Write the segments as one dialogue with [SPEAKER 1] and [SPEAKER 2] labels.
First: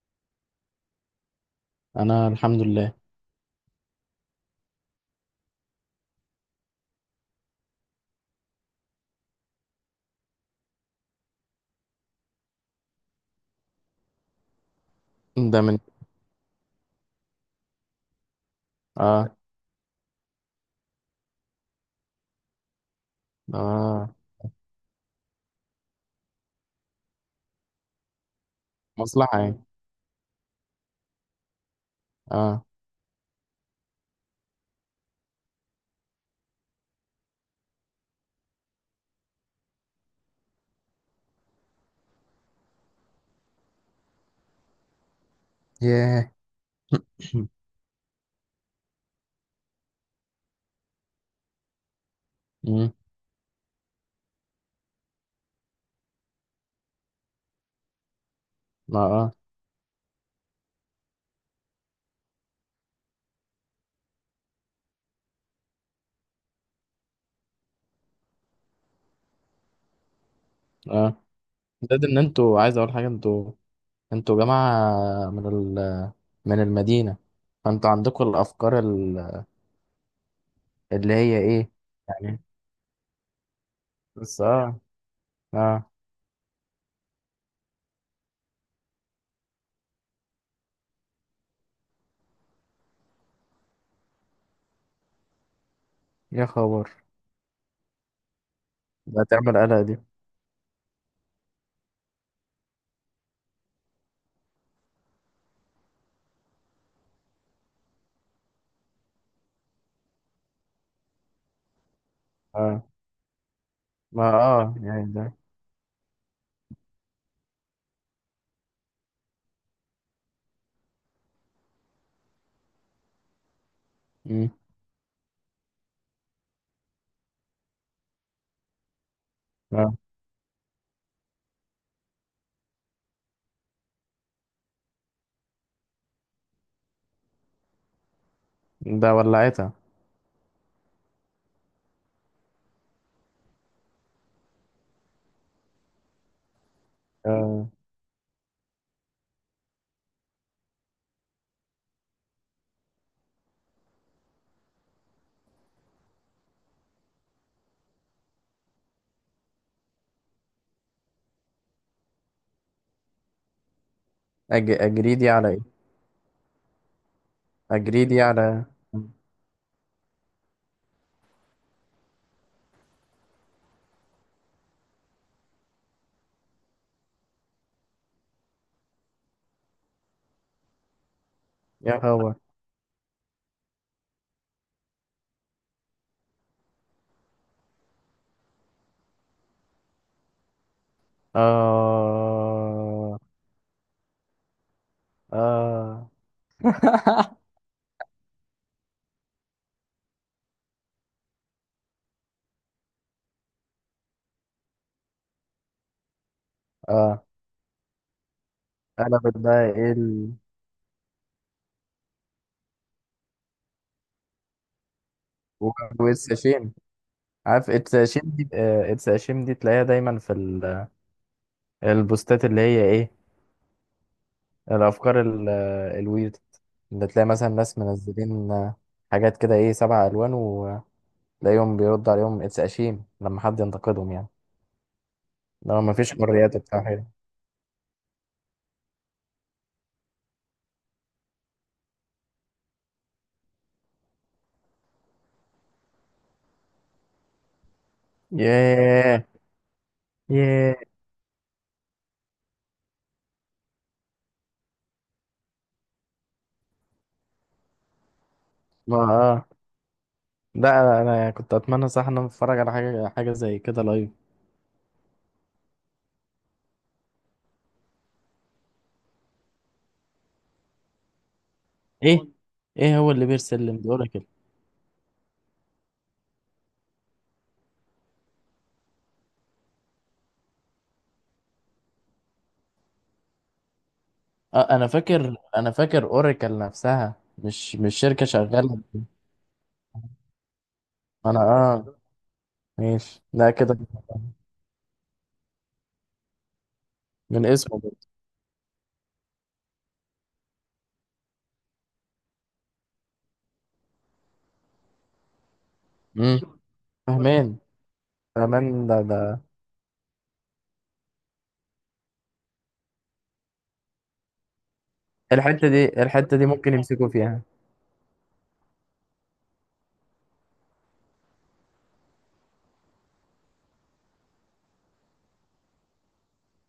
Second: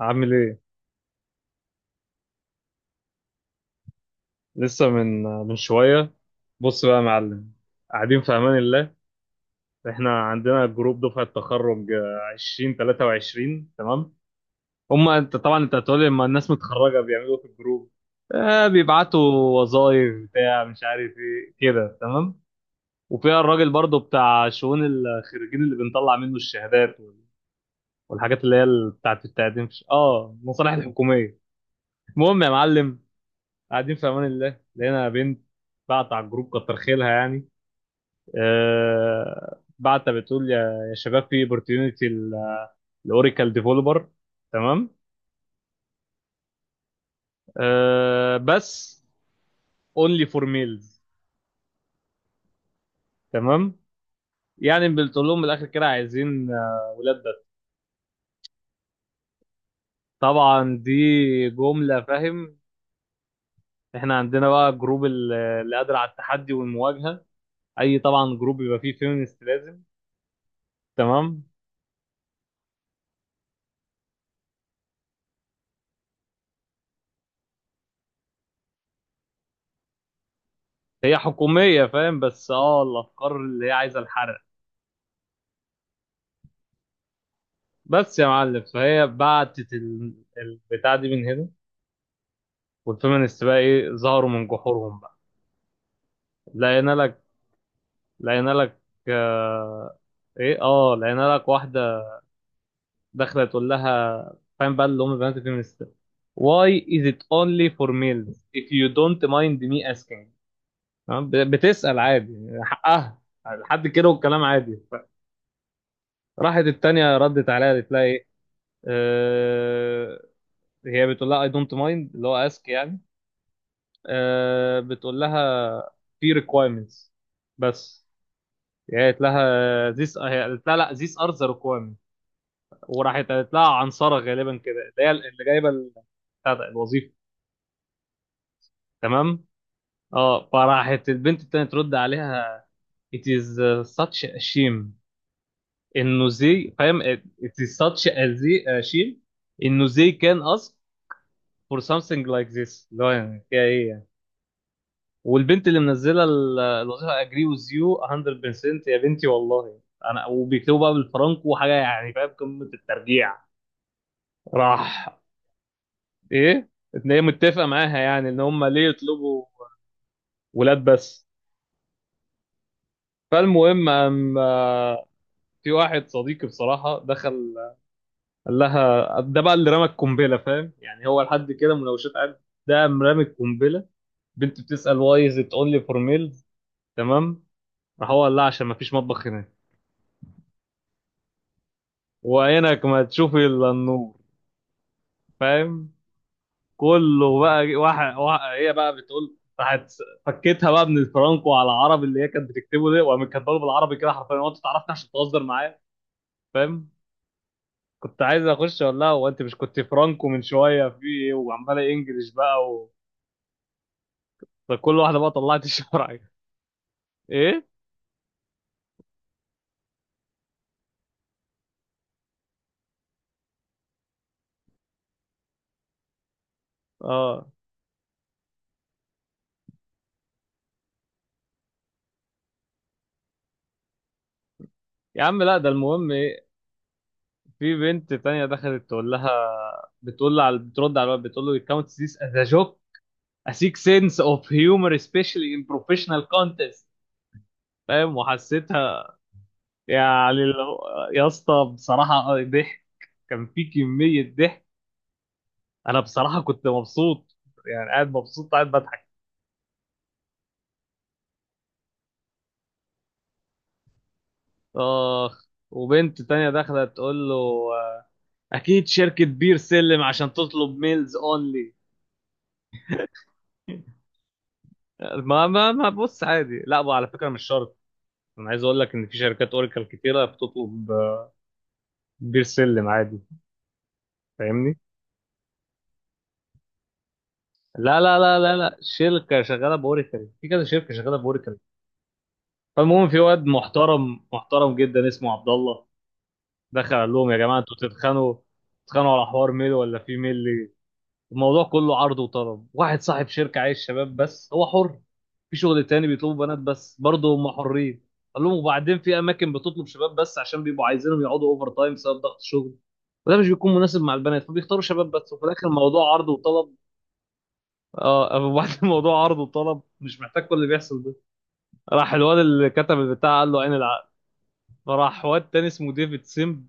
[SPEAKER 1] عامل ايه؟
[SPEAKER 2] انا الحمد لله.
[SPEAKER 1] لسه من شوية. بص بقى يا معلم، قاعدين في أمان الله. احنا عندنا جروب دفعة تخرج، 20 23، تمام. هما انت
[SPEAKER 2] ده
[SPEAKER 1] طبعا انت
[SPEAKER 2] من
[SPEAKER 1] هتقولي لما الناس متخرجة بيعملوا إيه في الجروب؟ آه، بيبعتوا
[SPEAKER 2] اه
[SPEAKER 1] وظايف بتاع مش عارف ايه كده، تمام. وفيها الراجل برضو
[SPEAKER 2] اه
[SPEAKER 1] بتاع شؤون الخريجين اللي بنطلع منه الشهادات والحاجات، اللي هي بتاعت
[SPEAKER 2] مصلحة يعني.
[SPEAKER 1] التقديم المصالح الحكومية. المهم يا
[SPEAKER 2] اه
[SPEAKER 1] معلم، قاعدين في امان الله، لقينا بنت بعت على الجروب، كتر خيرها يعني. بعت بتقول يا شباب، في اوبورتيونيتي الاوراكل ديفلوبر، تمام.
[SPEAKER 2] ياه.
[SPEAKER 1] بس، اونلي فور ميلز،
[SPEAKER 2] مم.
[SPEAKER 1] تمام. يعني بتقول لهم من الاخر كده عايزين، ولاد بس.
[SPEAKER 2] ما اه
[SPEAKER 1] طبعا دي جمله، فاهم. احنا عندنا بقى جروب اللي قادر على التحدي والمواجهه. اي طبعا جروب يبقى فيه فيمينست لازم،
[SPEAKER 2] اه
[SPEAKER 1] تمام.
[SPEAKER 2] ده ان انتوا، عايز اقول حاجة. انتوا جماعة من ال من المدينة، فانتوا عندكم الافكار ال- اللي
[SPEAKER 1] هي
[SPEAKER 2] هي ايه
[SPEAKER 1] حكوميه، فاهم،
[SPEAKER 2] يعني.
[SPEAKER 1] بس الافكار اللي هي عايزه الحرق.
[SPEAKER 2] بس اه اه
[SPEAKER 1] بس يا معلم، فهي بعتت البتاع دي من هنا، والفيمينست بقى ايه ظهروا من جحورهم بقى.
[SPEAKER 2] يا
[SPEAKER 1] لقينا
[SPEAKER 2] خبر،
[SPEAKER 1] لك لقينا لك
[SPEAKER 2] ده تعمل قلق دي.
[SPEAKER 1] آه ايه اه لقينا لك واحده داخله تقول لها، فاهم بقى، اللي هم البنات الفيمينست. Why is it only for males if you don't mind me asking؟ تمام؟ بتسأل عادي
[SPEAKER 2] اه
[SPEAKER 1] حقها، لحد كده
[SPEAKER 2] ما
[SPEAKER 1] والكلام
[SPEAKER 2] اه
[SPEAKER 1] عادي.
[SPEAKER 2] يعني ده.
[SPEAKER 1] راحت التانية ردت عليها قالت لها ايه؟ آه هي بتقول لها I don't mind، اللي هو ask يعني.
[SPEAKER 2] مم.
[SPEAKER 1] بتقول لها في requirements، بس. يعني قالت لها
[SPEAKER 2] اه
[SPEAKER 1] this، هي قالت لها لا، these are the requirements. وراحت قالت لها عنصرة غالبا كده، اللي هي اللي جايبة بتاع ده، الوظيفة،
[SPEAKER 2] ده
[SPEAKER 1] تمام.
[SPEAKER 2] ولعتها.
[SPEAKER 1] اه فراحت البنت التانية ترد عليها، it is such a shame، انه زي فاهم it
[SPEAKER 2] آه.
[SPEAKER 1] is such a a shame، انه زي can ask for something like this، اللي هو يعني فيها ايه يعني؟ والبنت اللي منزله الوظيفه، اجري وذ يو 100% يا بنتي والله. انا وبيكتبوا بقى بالفرنك وحاجه يعني، فاهم، قمه الترجيع.
[SPEAKER 2] أج...
[SPEAKER 1] راح
[SPEAKER 2] اجريدي على ايه؟
[SPEAKER 1] ايه ان هي متفقه معاها،
[SPEAKER 2] اجريدي
[SPEAKER 1] يعني ان هم
[SPEAKER 2] على.
[SPEAKER 1] ليه يطلبوا ولاد بس. فالمهم في واحد صديقي بصراحه دخل قال لها ده بقى اللي رمى القنبله، فاهم. يعني هو لحد كده
[SPEAKER 2] يا
[SPEAKER 1] مناوشات،
[SPEAKER 2] خبر.
[SPEAKER 1] قد ده مرمي القنبله. بنت بتسال واي از ات اونلي فور ميلز، تمام. راح هو قال لها عشان ما فيش مطبخ هنا، وعينك ما
[SPEAKER 2] آه
[SPEAKER 1] تشوفي الا النور، فاهم.
[SPEAKER 2] آه
[SPEAKER 1] كله بقى واحد. هي بقى بتقول راحت، فكيتها بقى من الفرانكو على العربي اللي هي كانت بتكتبه ده، وقامت كاتبه له بالعربي كده حرفيا: هو انت تعرفني عشان تهزر معايا؟ فاهم.
[SPEAKER 2] آه
[SPEAKER 1] كنت عايز اخش اقول لها
[SPEAKER 2] أنا
[SPEAKER 1] هو انت مش
[SPEAKER 2] بتضايق.
[SPEAKER 1] كنت فرانكو من شويه، في ايه وعماله انجلش بقى فكل واحده بقى طلعت الشرعي.
[SPEAKER 2] والساشين.
[SPEAKER 1] ايه
[SPEAKER 2] عارف الساشين دي تلاقيها دايما في ال- البوستات، اللي هي إيه الأفكار ال- الويرد، اللي تلاقي مثلا
[SPEAKER 1] اه
[SPEAKER 2] ناس منزلين حاجات كده إيه سبع ألوان، وتلاقيهم بيرد عليهم اتساشين لما حد ينتقدهم يعني،
[SPEAKER 1] يا عم، لا ده
[SPEAKER 2] لو
[SPEAKER 1] المهم
[SPEAKER 2] مفيش
[SPEAKER 1] ايه.
[SPEAKER 2] حريات بتاع حاجة.
[SPEAKER 1] في بنت تانية دخلت تقول لها، بتقول لها على بترد على الواد بتقول له: الكاونت ذيس از ا جوك، اسيك سنس اوف هيومر سبيشالي ان بروفيشنال كونتست. فاهم، وحسيتها،
[SPEAKER 2] ياه.
[SPEAKER 1] يعني
[SPEAKER 2] ياه.
[SPEAKER 1] يا اسطى بصراحه، ضحك. كان في كميه ضحك. انا بصراحه كنت مبسوط، يعني قاعد مبسوط قاعد
[SPEAKER 2] ما
[SPEAKER 1] بضحك.
[SPEAKER 2] آه لا، أنا كنت أتمنى صح إن أنا أتفرج على حاجة حاجة زي كده لايف.
[SPEAKER 1] اخ، وبنت تانية داخله تقول له، آه، اكيد شركه بير سلم عشان تطلب ميلز اونلي.
[SPEAKER 2] ايه. ايه هو اللي بيرسلم دي، اوراكل؟
[SPEAKER 1] ما ما ما بص عادي، لا بقى على فكره مش شرط. انا عايز اقول لك ان في شركات اوراكل كتيره بتطلب بير سلم عادي.
[SPEAKER 2] اه
[SPEAKER 1] فاهمني.
[SPEAKER 2] انا فاكر اوراكل نفسها مش
[SPEAKER 1] لا لا
[SPEAKER 2] شركة
[SPEAKER 1] لا لا لا،
[SPEAKER 2] شغالة.
[SPEAKER 1] شركه شغاله باوريكل، في كذا شركه شغاله
[SPEAKER 2] انا
[SPEAKER 1] باوريكل.
[SPEAKER 2] اه
[SPEAKER 1] فالمهم في
[SPEAKER 2] ماشي،
[SPEAKER 1] واد
[SPEAKER 2] لا كده.
[SPEAKER 1] محترم محترم جدا اسمه عبد الله، دخل قال لهم يا
[SPEAKER 2] من
[SPEAKER 1] جماعه انتوا
[SPEAKER 2] اسمه برضه.
[SPEAKER 1] تتخانقوا على حوار ميل ولا في ميل. الموضوع كله عرض وطلب. واحد صاحب شركه عايز شباب بس، هو حر. في شغل تاني
[SPEAKER 2] امم
[SPEAKER 1] بيطلبوا بنات بس برضه،
[SPEAKER 2] فهمان
[SPEAKER 1] هم حرين. قال لهم
[SPEAKER 2] فهمان
[SPEAKER 1] وبعدين
[SPEAKER 2] ده
[SPEAKER 1] في
[SPEAKER 2] ده
[SPEAKER 1] اماكن بتطلب شباب بس عشان بيبقوا عايزينهم يقعدوا اوفر تايم بسبب ضغط الشغل، وده مش بيكون مناسب مع البنات، فبيختاروا شباب بس، وفي الاخر
[SPEAKER 2] الحتة دي
[SPEAKER 1] الموضوع عرض
[SPEAKER 2] الحتة دي ممكن
[SPEAKER 1] وطلب.
[SPEAKER 2] يمسكوا فيها.
[SPEAKER 1] اه وبعد الموضوع عرض وطلب، مش محتاج كل اللي بيحصل ده. راح الواد اللي كتب البتاع قال له عين العقل. فراح واد تاني اسمه ديفيد سيمب،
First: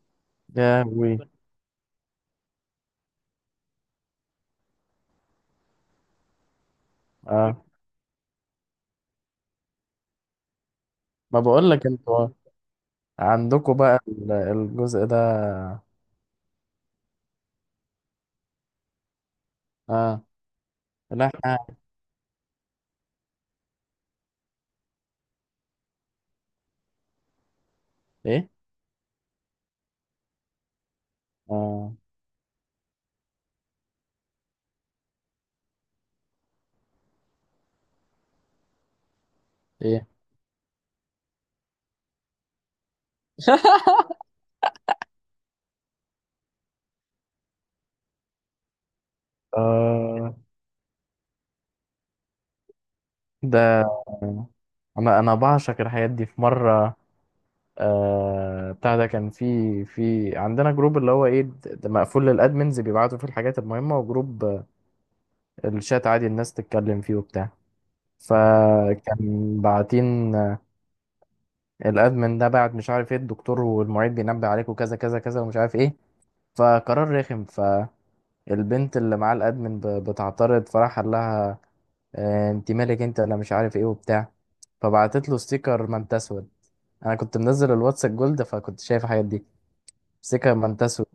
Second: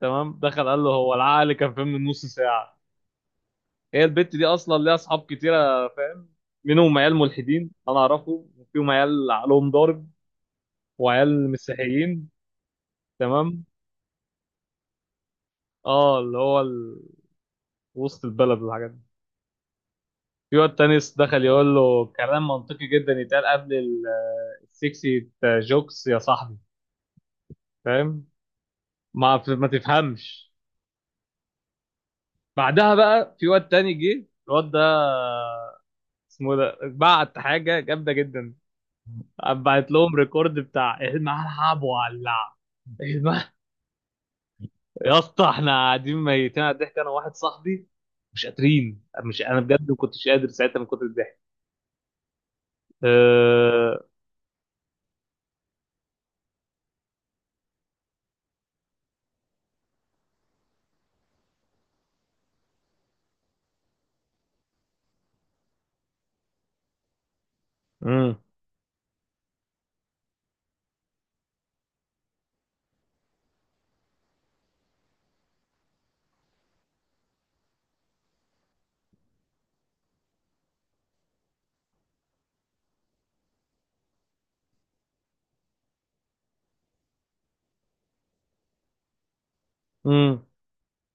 [SPEAKER 1] تمام، دخل قال
[SPEAKER 2] يا
[SPEAKER 1] له هو
[SPEAKER 2] وي.
[SPEAKER 1] العقل كان فين من نص ساعة؟ هي البت دي اصلا ليها اصحاب كتيرة، فاهم، منهم عيال
[SPEAKER 2] اه
[SPEAKER 1] ملحدين انا اعرفه، وفيهم عيال عقلهم ضارب،
[SPEAKER 2] ما
[SPEAKER 1] وعيال
[SPEAKER 2] بقول لك،
[SPEAKER 1] مسيحيين،
[SPEAKER 2] انتوا
[SPEAKER 1] تمام.
[SPEAKER 2] عندكوا بقى ال- الجزء ده.
[SPEAKER 1] اه اللي هو وسط البلد والحاجات دي.
[SPEAKER 2] اه
[SPEAKER 1] في واد تاني
[SPEAKER 2] لا،
[SPEAKER 1] دخل
[SPEAKER 2] احنا.
[SPEAKER 1] يقول له كلام منطقي جدا يتقال قبل السكسي جوكس، يا صاحبي، فاهم.
[SPEAKER 2] ايه.
[SPEAKER 1] ما تفهمش.
[SPEAKER 2] اه
[SPEAKER 1] بعدها بقى في واد تاني جه، الواد ده اسمه ده، بعت حاجه جامده جدا، بعت
[SPEAKER 2] ايه.
[SPEAKER 1] لهم ريكورد بتاع إيه الملعب ولع. الم- يا اسطى احنا قاعدين ميتين على الضحك، انا وواحد صاحبي مش قادرين، مش انا بجد ما كنتش
[SPEAKER 2] اه
[SPEAKER 1] قادر ساعتها من كتر الضحك.
[SPEAKER 2] ده
[SPEAKER 1] أه...
[SPEAKER 2] انا بعشق الحاجات دي. في مرة بتاع ده، كان في عندنا جروب، اللي هو ايه د- ده مقفول للادمنز، بيبعتوا فيه الحاجات المهمه، وجروب الشات عادي الناس تتكلم فيه وبتاع.
[SPEAKER 1] مم.
[SPEAKER 2] فكان باعتين الادمن ده بعت مش عارف ايه، الدكتور والمعيد بينبه عليك، وكذا كذا كذا ومش عارف ايه. فقرار رخم. فالبنت اللي معاه الادمن ب- بتعترض، فراح قال لها انت مالك انت ولا مش عارف ايه وبتاع. فبعتت له ستيكر، ما انت اسود. انا كنت منزل الواتس الجولد، فكنت شايف الحاجات دي.
[SPEAKER 1] مم.
[SPEAKER 2] ستيكر ما انت اسود.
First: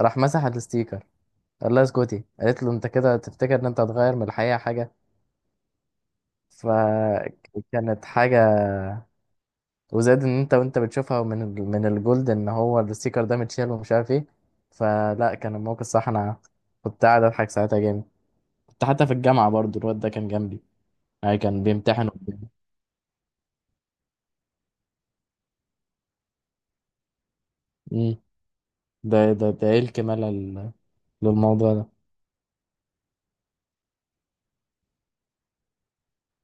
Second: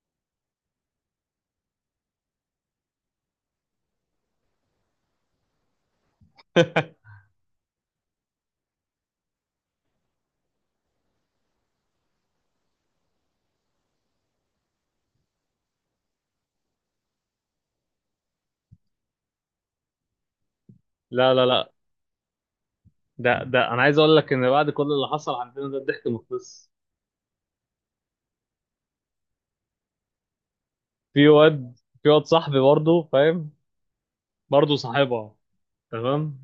[SPEAKER 2] راح مسح الستيكر، قال لها اسكتي. قالت له انت كده تفتكر ان انت هتغير من الحقيقه حاجه؟ فكانت حاجه. وزاد ان انت وانت بتشوفها من ال- من الجولد، ان هو الستيكر ده متشال ومش عارف ايه. فلا، كان الموقف صح. انا كنت قاعد اضحك ساعتها جامد. كنت حتى في الجامعه برضو، الواد ده كان جنبي،
[SPEAKER 1] لا
[SPEAKER 2] يعني
[SPEAKER 1] لا
[SPEAKER 2] كان
[SPEAKER 1] لا،
[SPEAKER 2] بيمتحن قدامي.
[SPEAKER 1] ده ده انا عايز اقول لك ان بعد كل اللي حصل عندنا ده، الضحك مخلص.
[SPEAKER 2] امم ده ايه الكمال ال-
[SPEAKER 1] في
[SPEAKER 2] للموضوع
[SPEAKER 1] واد
[SPEAKER 2] ده.
[SPEAKER 1] في واد صاحبي برضه، فاهم، برضه صاحبها، تمام.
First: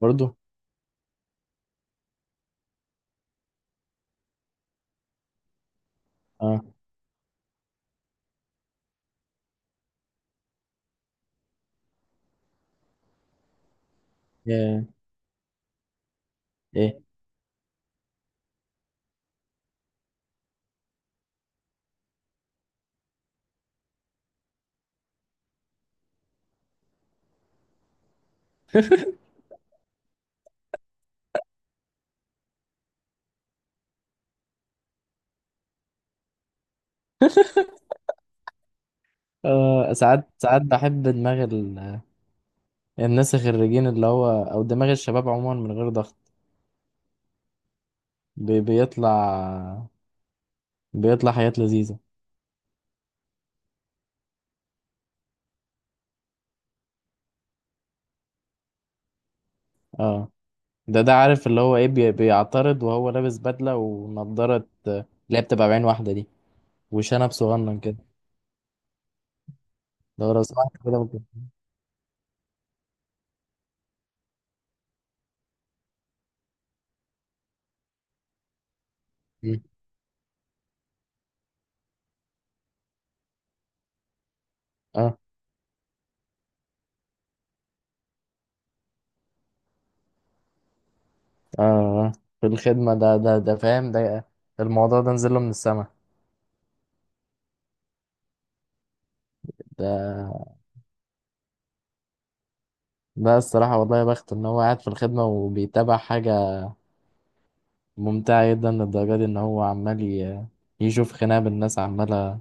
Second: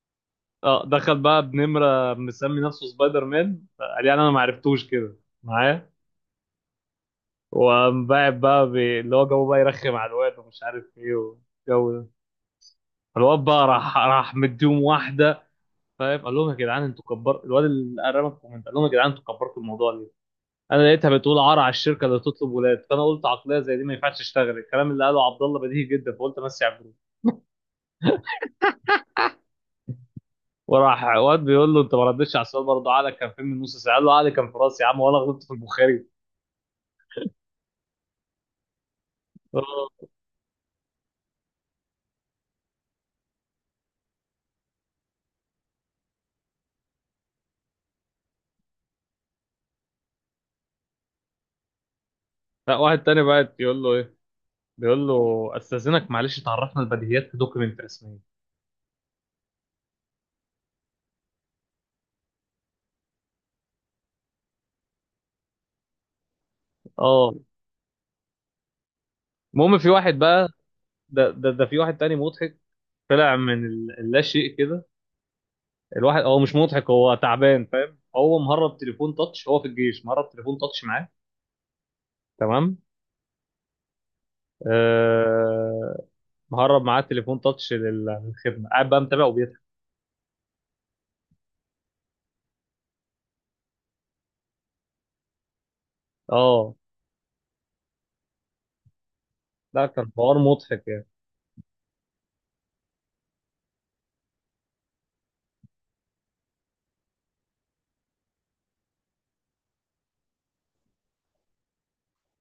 [SPEAKER 2] برضو.
[SPEAKER 1] اه دخل بقى بنمرة مسمي نفسه سبايدر مان، قال يعني انا ما عرفتوش كده معاه.
[SPEAKER 2] اه
[SPEAKER 1] وقام باعت بقى اللي هو جو بقى يرخم على الواد ومش عارف ايه والجو ده. الواد بقى راح مديهم
[SPEAKER 2] ايه.
[SPEAKER 1] واحده، فاهم. قال لهم يا جدعان
[SPEAKER 2] ايه.
[SPEAKER 1] انتوا كبرتوا الواد اللي قربك الكومنت، قال لهم يا جدعان انتوا كبرتوا الموضوع ليه؟ انا لقيتها بتقول عار على الشركه اللي تطلب ولاد، فانا قلت عقليه زي دي ما ينفعش تشتغل، الكلام اللي قاله عبد الله بديهي جدا، فقلت امسي على الجروب. وراح واد بيقول له انت ما ردتش على السؤال برضه، عقلك كان فين من نص ساعه؟ قال له عقلي كان في راسي يا عم، وانا غلطت في البخاري.
[SPEAKER 2] آه، ساعات ساعات بحب دماغ الناس الخريجين، اللي هو او دماغ الشباب عموما من غير ضغط، بي- بيطلع، بيطلع حاجات لذيذة.
[SPEAKER 1] لا، واحد تاني بقى يقول له ايه، بيقول له استاذنك معلش تعرفنا البديهيات في دوكيمنت رسميه.
[SPEAKER 2] اه ده عارف اللي هو ايه، بي- بيعترض وهو لابس بدلة ونضارة اللي هي بتبقى بعين واحدة دي، وشنب
[SPEAKER 1] اه
[SPEAKER 2] صغنن كده.
[SPEAKER 1] المهم في واحد
[SPEAKER 2] لو
[SPEAKER 1] بقى،
[SPEAKER 2] سمحت كده ممكن.
[SPEAKER 1] ده ده, ده في واحد تاني مضحك طلع من اللا شيء كده. الواحد هو مش مضحك، هو تعبان، فاهم، هو مهرب تليفون تاتش،
[SPEAKER 2] مم.
[SPEAKER 1] هو في الجيش مهرب تليفون تاتش معاه، تمام.
[SPEAKER 2] اه
[SPEAKER 1] آه مهرب معاه تليفون تاتش للخدمه، قاعد بقى متابع وبيضحك.
[SPEAKER 2] اه آه. في الخدمة، ده فاهم، ده الموضوع ده نزله من السما.
[SPEAKER 1] اه ده كان حوار
[SPEAKER 2] ده
[SPEAKER 1] مضحك يعني.
[SPEAKER 2] ده الصراحة والله، يا بخت ان هو قاعد في الخدمة وبيتابع حاجة ممتعة جدا للدرجة دي، ان هو عمال ي- يشوف خناقة بالناس عمالة.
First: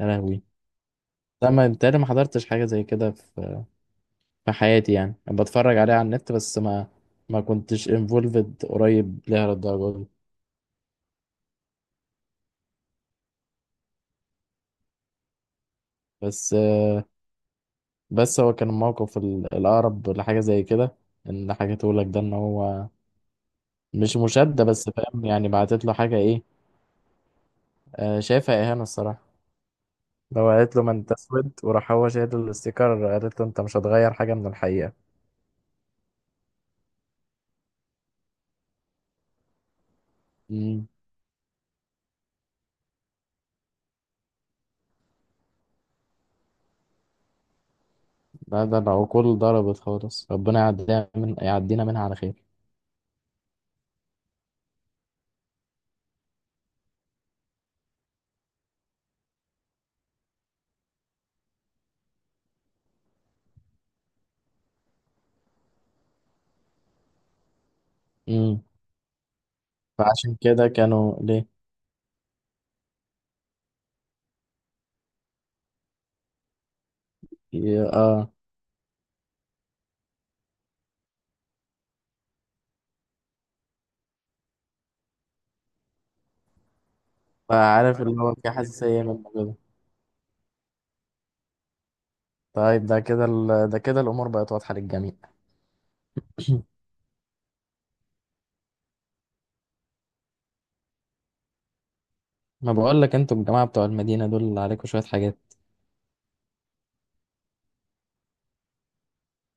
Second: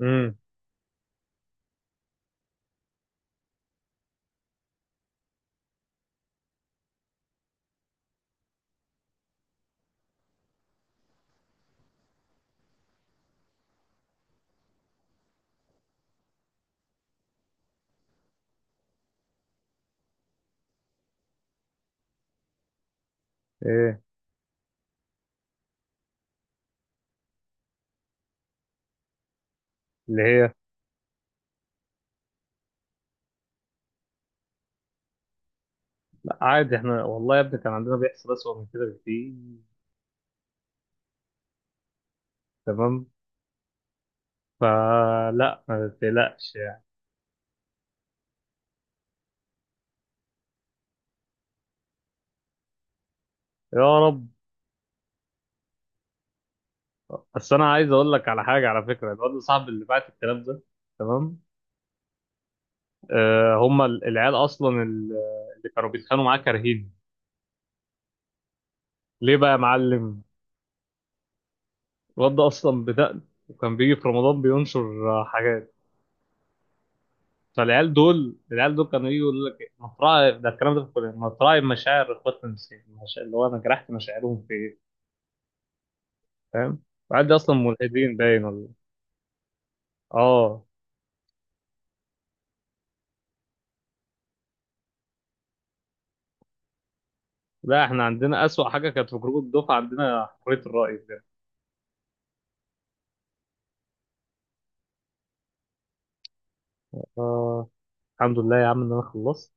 [SPEAKER 2] يا
[SPEAKER 1] امم
[SPEAKER 2] لهوي. لا، ما انت ما حضرتش حاجه زي كده في في حياتي يعني. انا بتفرج عليها على النت بس، ما كنتش انفولفد قريب ليها للدرجه دي. بس بس هو كان الموقف ال- الاقرب لحاجه زي كده ان حكيته لك ده، ان هو
[SPEAKER 1] ايه
[SPEAKER 2] مش مشاده بس فاهم، يعني بعتت له حاجه ايه شايفها اهانه الصراحه.
[SPEAKER 1] اللي
[SPEAKER 2] لو
[SPEAKER 1] هي.
[SPEAKER 2] قالت له ما انت اسود، وراح هو شايل الاستيكر، قالت له انت مش هتغير حاجه من الحقيقه.
[SPEAKER 1] لا عادي، احنا والله يا ابني كان عندنا بيحصل اسوء من كده بكتير،
[SPEAKER 2] امم
[SPEAKER 1] تمام. فلا ما تقلقش يعني.
[SPEAKER 2] لا، ده العقول ضربت خالص. ربنا يعدينا منها على
[SPEAKER 1] يا رب. بس انا عايز اقول لك على حاجه، على فكره الواد صاحب اللي بعت الكلام ده، تمام، هم العيال اصلا اللي كانوا بيتخانقوا معاه كارهين
[SPEAKER 2] خير.
[SPEAKER 1] ليه بقى يا معلم؟
[SPEAKER 2] فعشان كده كانوا ليه.
[SPEAKER 1] الواد ده اصلا بدأ، وكان بيجي في رمضان بينشر حاجات.
[SPEAKER 2] ي-
[SPEAKER 1] فالعيال دول العيال دول كانوا يجوا يقول لك إيه، مطرح ده الكلام ده في الكليه، مطرح مشاعر اخواتنا المسيحيين، اللي هو انا جرحت مشاعرهم في ايه؟ فاهم. العيال دي اصلا
[SPEAKER 2] فعارف
[SPEAKER 1] ملحدين
[SPEAKER 2] اللي هو
[SPEAKER 1] باين
[SPEAKER 2] في
[SPEAKER 1] ولا.
[SPEAKER 2] حساسية منه كده.
[SPEAKER 1] اه
[SPEAKER 2] طيب، ده كده الأمور بقت واضحة للجميع.
[SPEAKER 1] لا احنا عندنا أسوأ حاجة كانت في جروب الدفعة، عندنا حرية الرأي بجد.
[SPEAKER 2] ما بقول لك، انتوا الجماعة بتوع المدينة دول اللي عليكم شوية حاجات.
[SPEAKER 1] آه، الحمد لله يا عم إن أنا خلصت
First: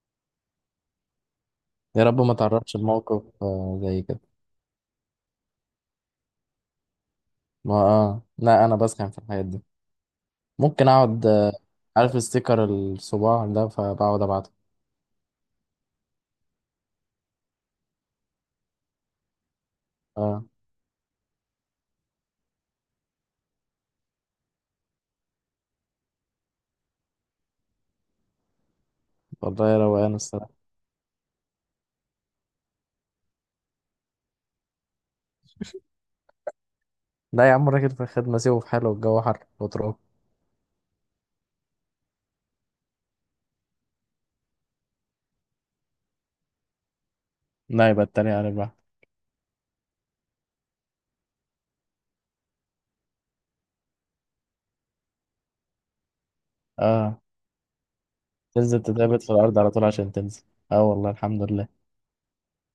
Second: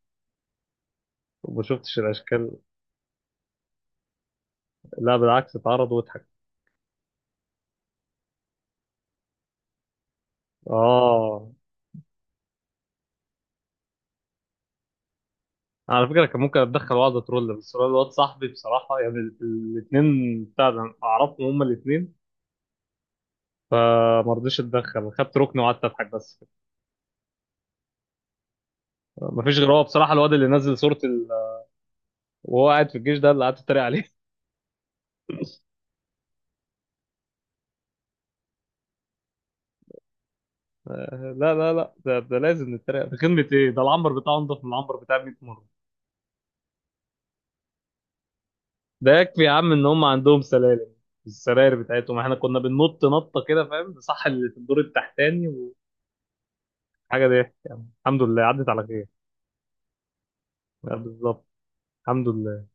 [SPEAKER 1] وما شفتش
[SPEAKER 2] يا رب ما
[SPEAKER 1] الأشكال.
[SPEAKER 2] تعرضش لموقف زي كده.
[SPEAKER 1] لا بالعكس، اتعرض واتحك.
[SPEAKER 2] ما اه لا، أنا بسخن في الحاجات دي. ممكن أقعد
[SPEAKER 1] آه
[SPEAKER 2] عارف الستيكر الصباع ده، فبقعد أبعته.
[SPEAKER 1] على فكرة كان ممكن أتدخل وأقعد أترول، بس هو الواد صاحبي بصراحة، يعني الاتنين
[SPEAKER 2] اه
[SPEAKER 1] بتاع ده أعرفهم هما الاتنين، فما رضيتش أتدخل، خدت ركن وقعدت أضحك بس كده. مفيش
[SPEAKER 2] والله
[SPEAKER 1] غير
[SPEAKER 2] يا
[SPEAKER 1] هو بصراحة،
[SPEAKER 2] روقان
[SPEAKER 1] الواد اللي
[SPEAKER 2] الصراحة.
[SPEAKER 1] نزل صورة وهو قاعد في الجيش، ده اللي قعدت أتريق عليه
[SPEAKER 2] لا يا عم، راجل في الخدمة سيبه في حاله، الجو حر وتروح.
[SPEAKER 1] لا لا لا، ده, ده لازم نتريق. في خدمة إيه؟ ده العنبر بتاعه أنضف من العنبر بتاع 100 مرة.
[SPEAKER 2] لا، يبقى التاني على البحر.
[SPEAKER 1] ده يكفي يا عم ان هم عندهم سلالم، السراير بتاعتهم احنا كنا بننط نطه كده، فاهم صح، اللي في الدور التحتاني،
[SPEAKER 2] اه
[SPEAKER 1] وحاجه ضحك يعني. الحمد لله عدت
[SPEAKER 2] تنزل
[SPEAKER 1] على خير.
[SPEAKER 2] تتربط في الأرض على طول عشان تنزل. اه
[SPEAKER 1] لا،
[SPEAKER 2] والله الحمد
[SPEAKER 1] بالظبط.
[SPEAKER 2] لله.
[SPEAKER 1] الحمد لله.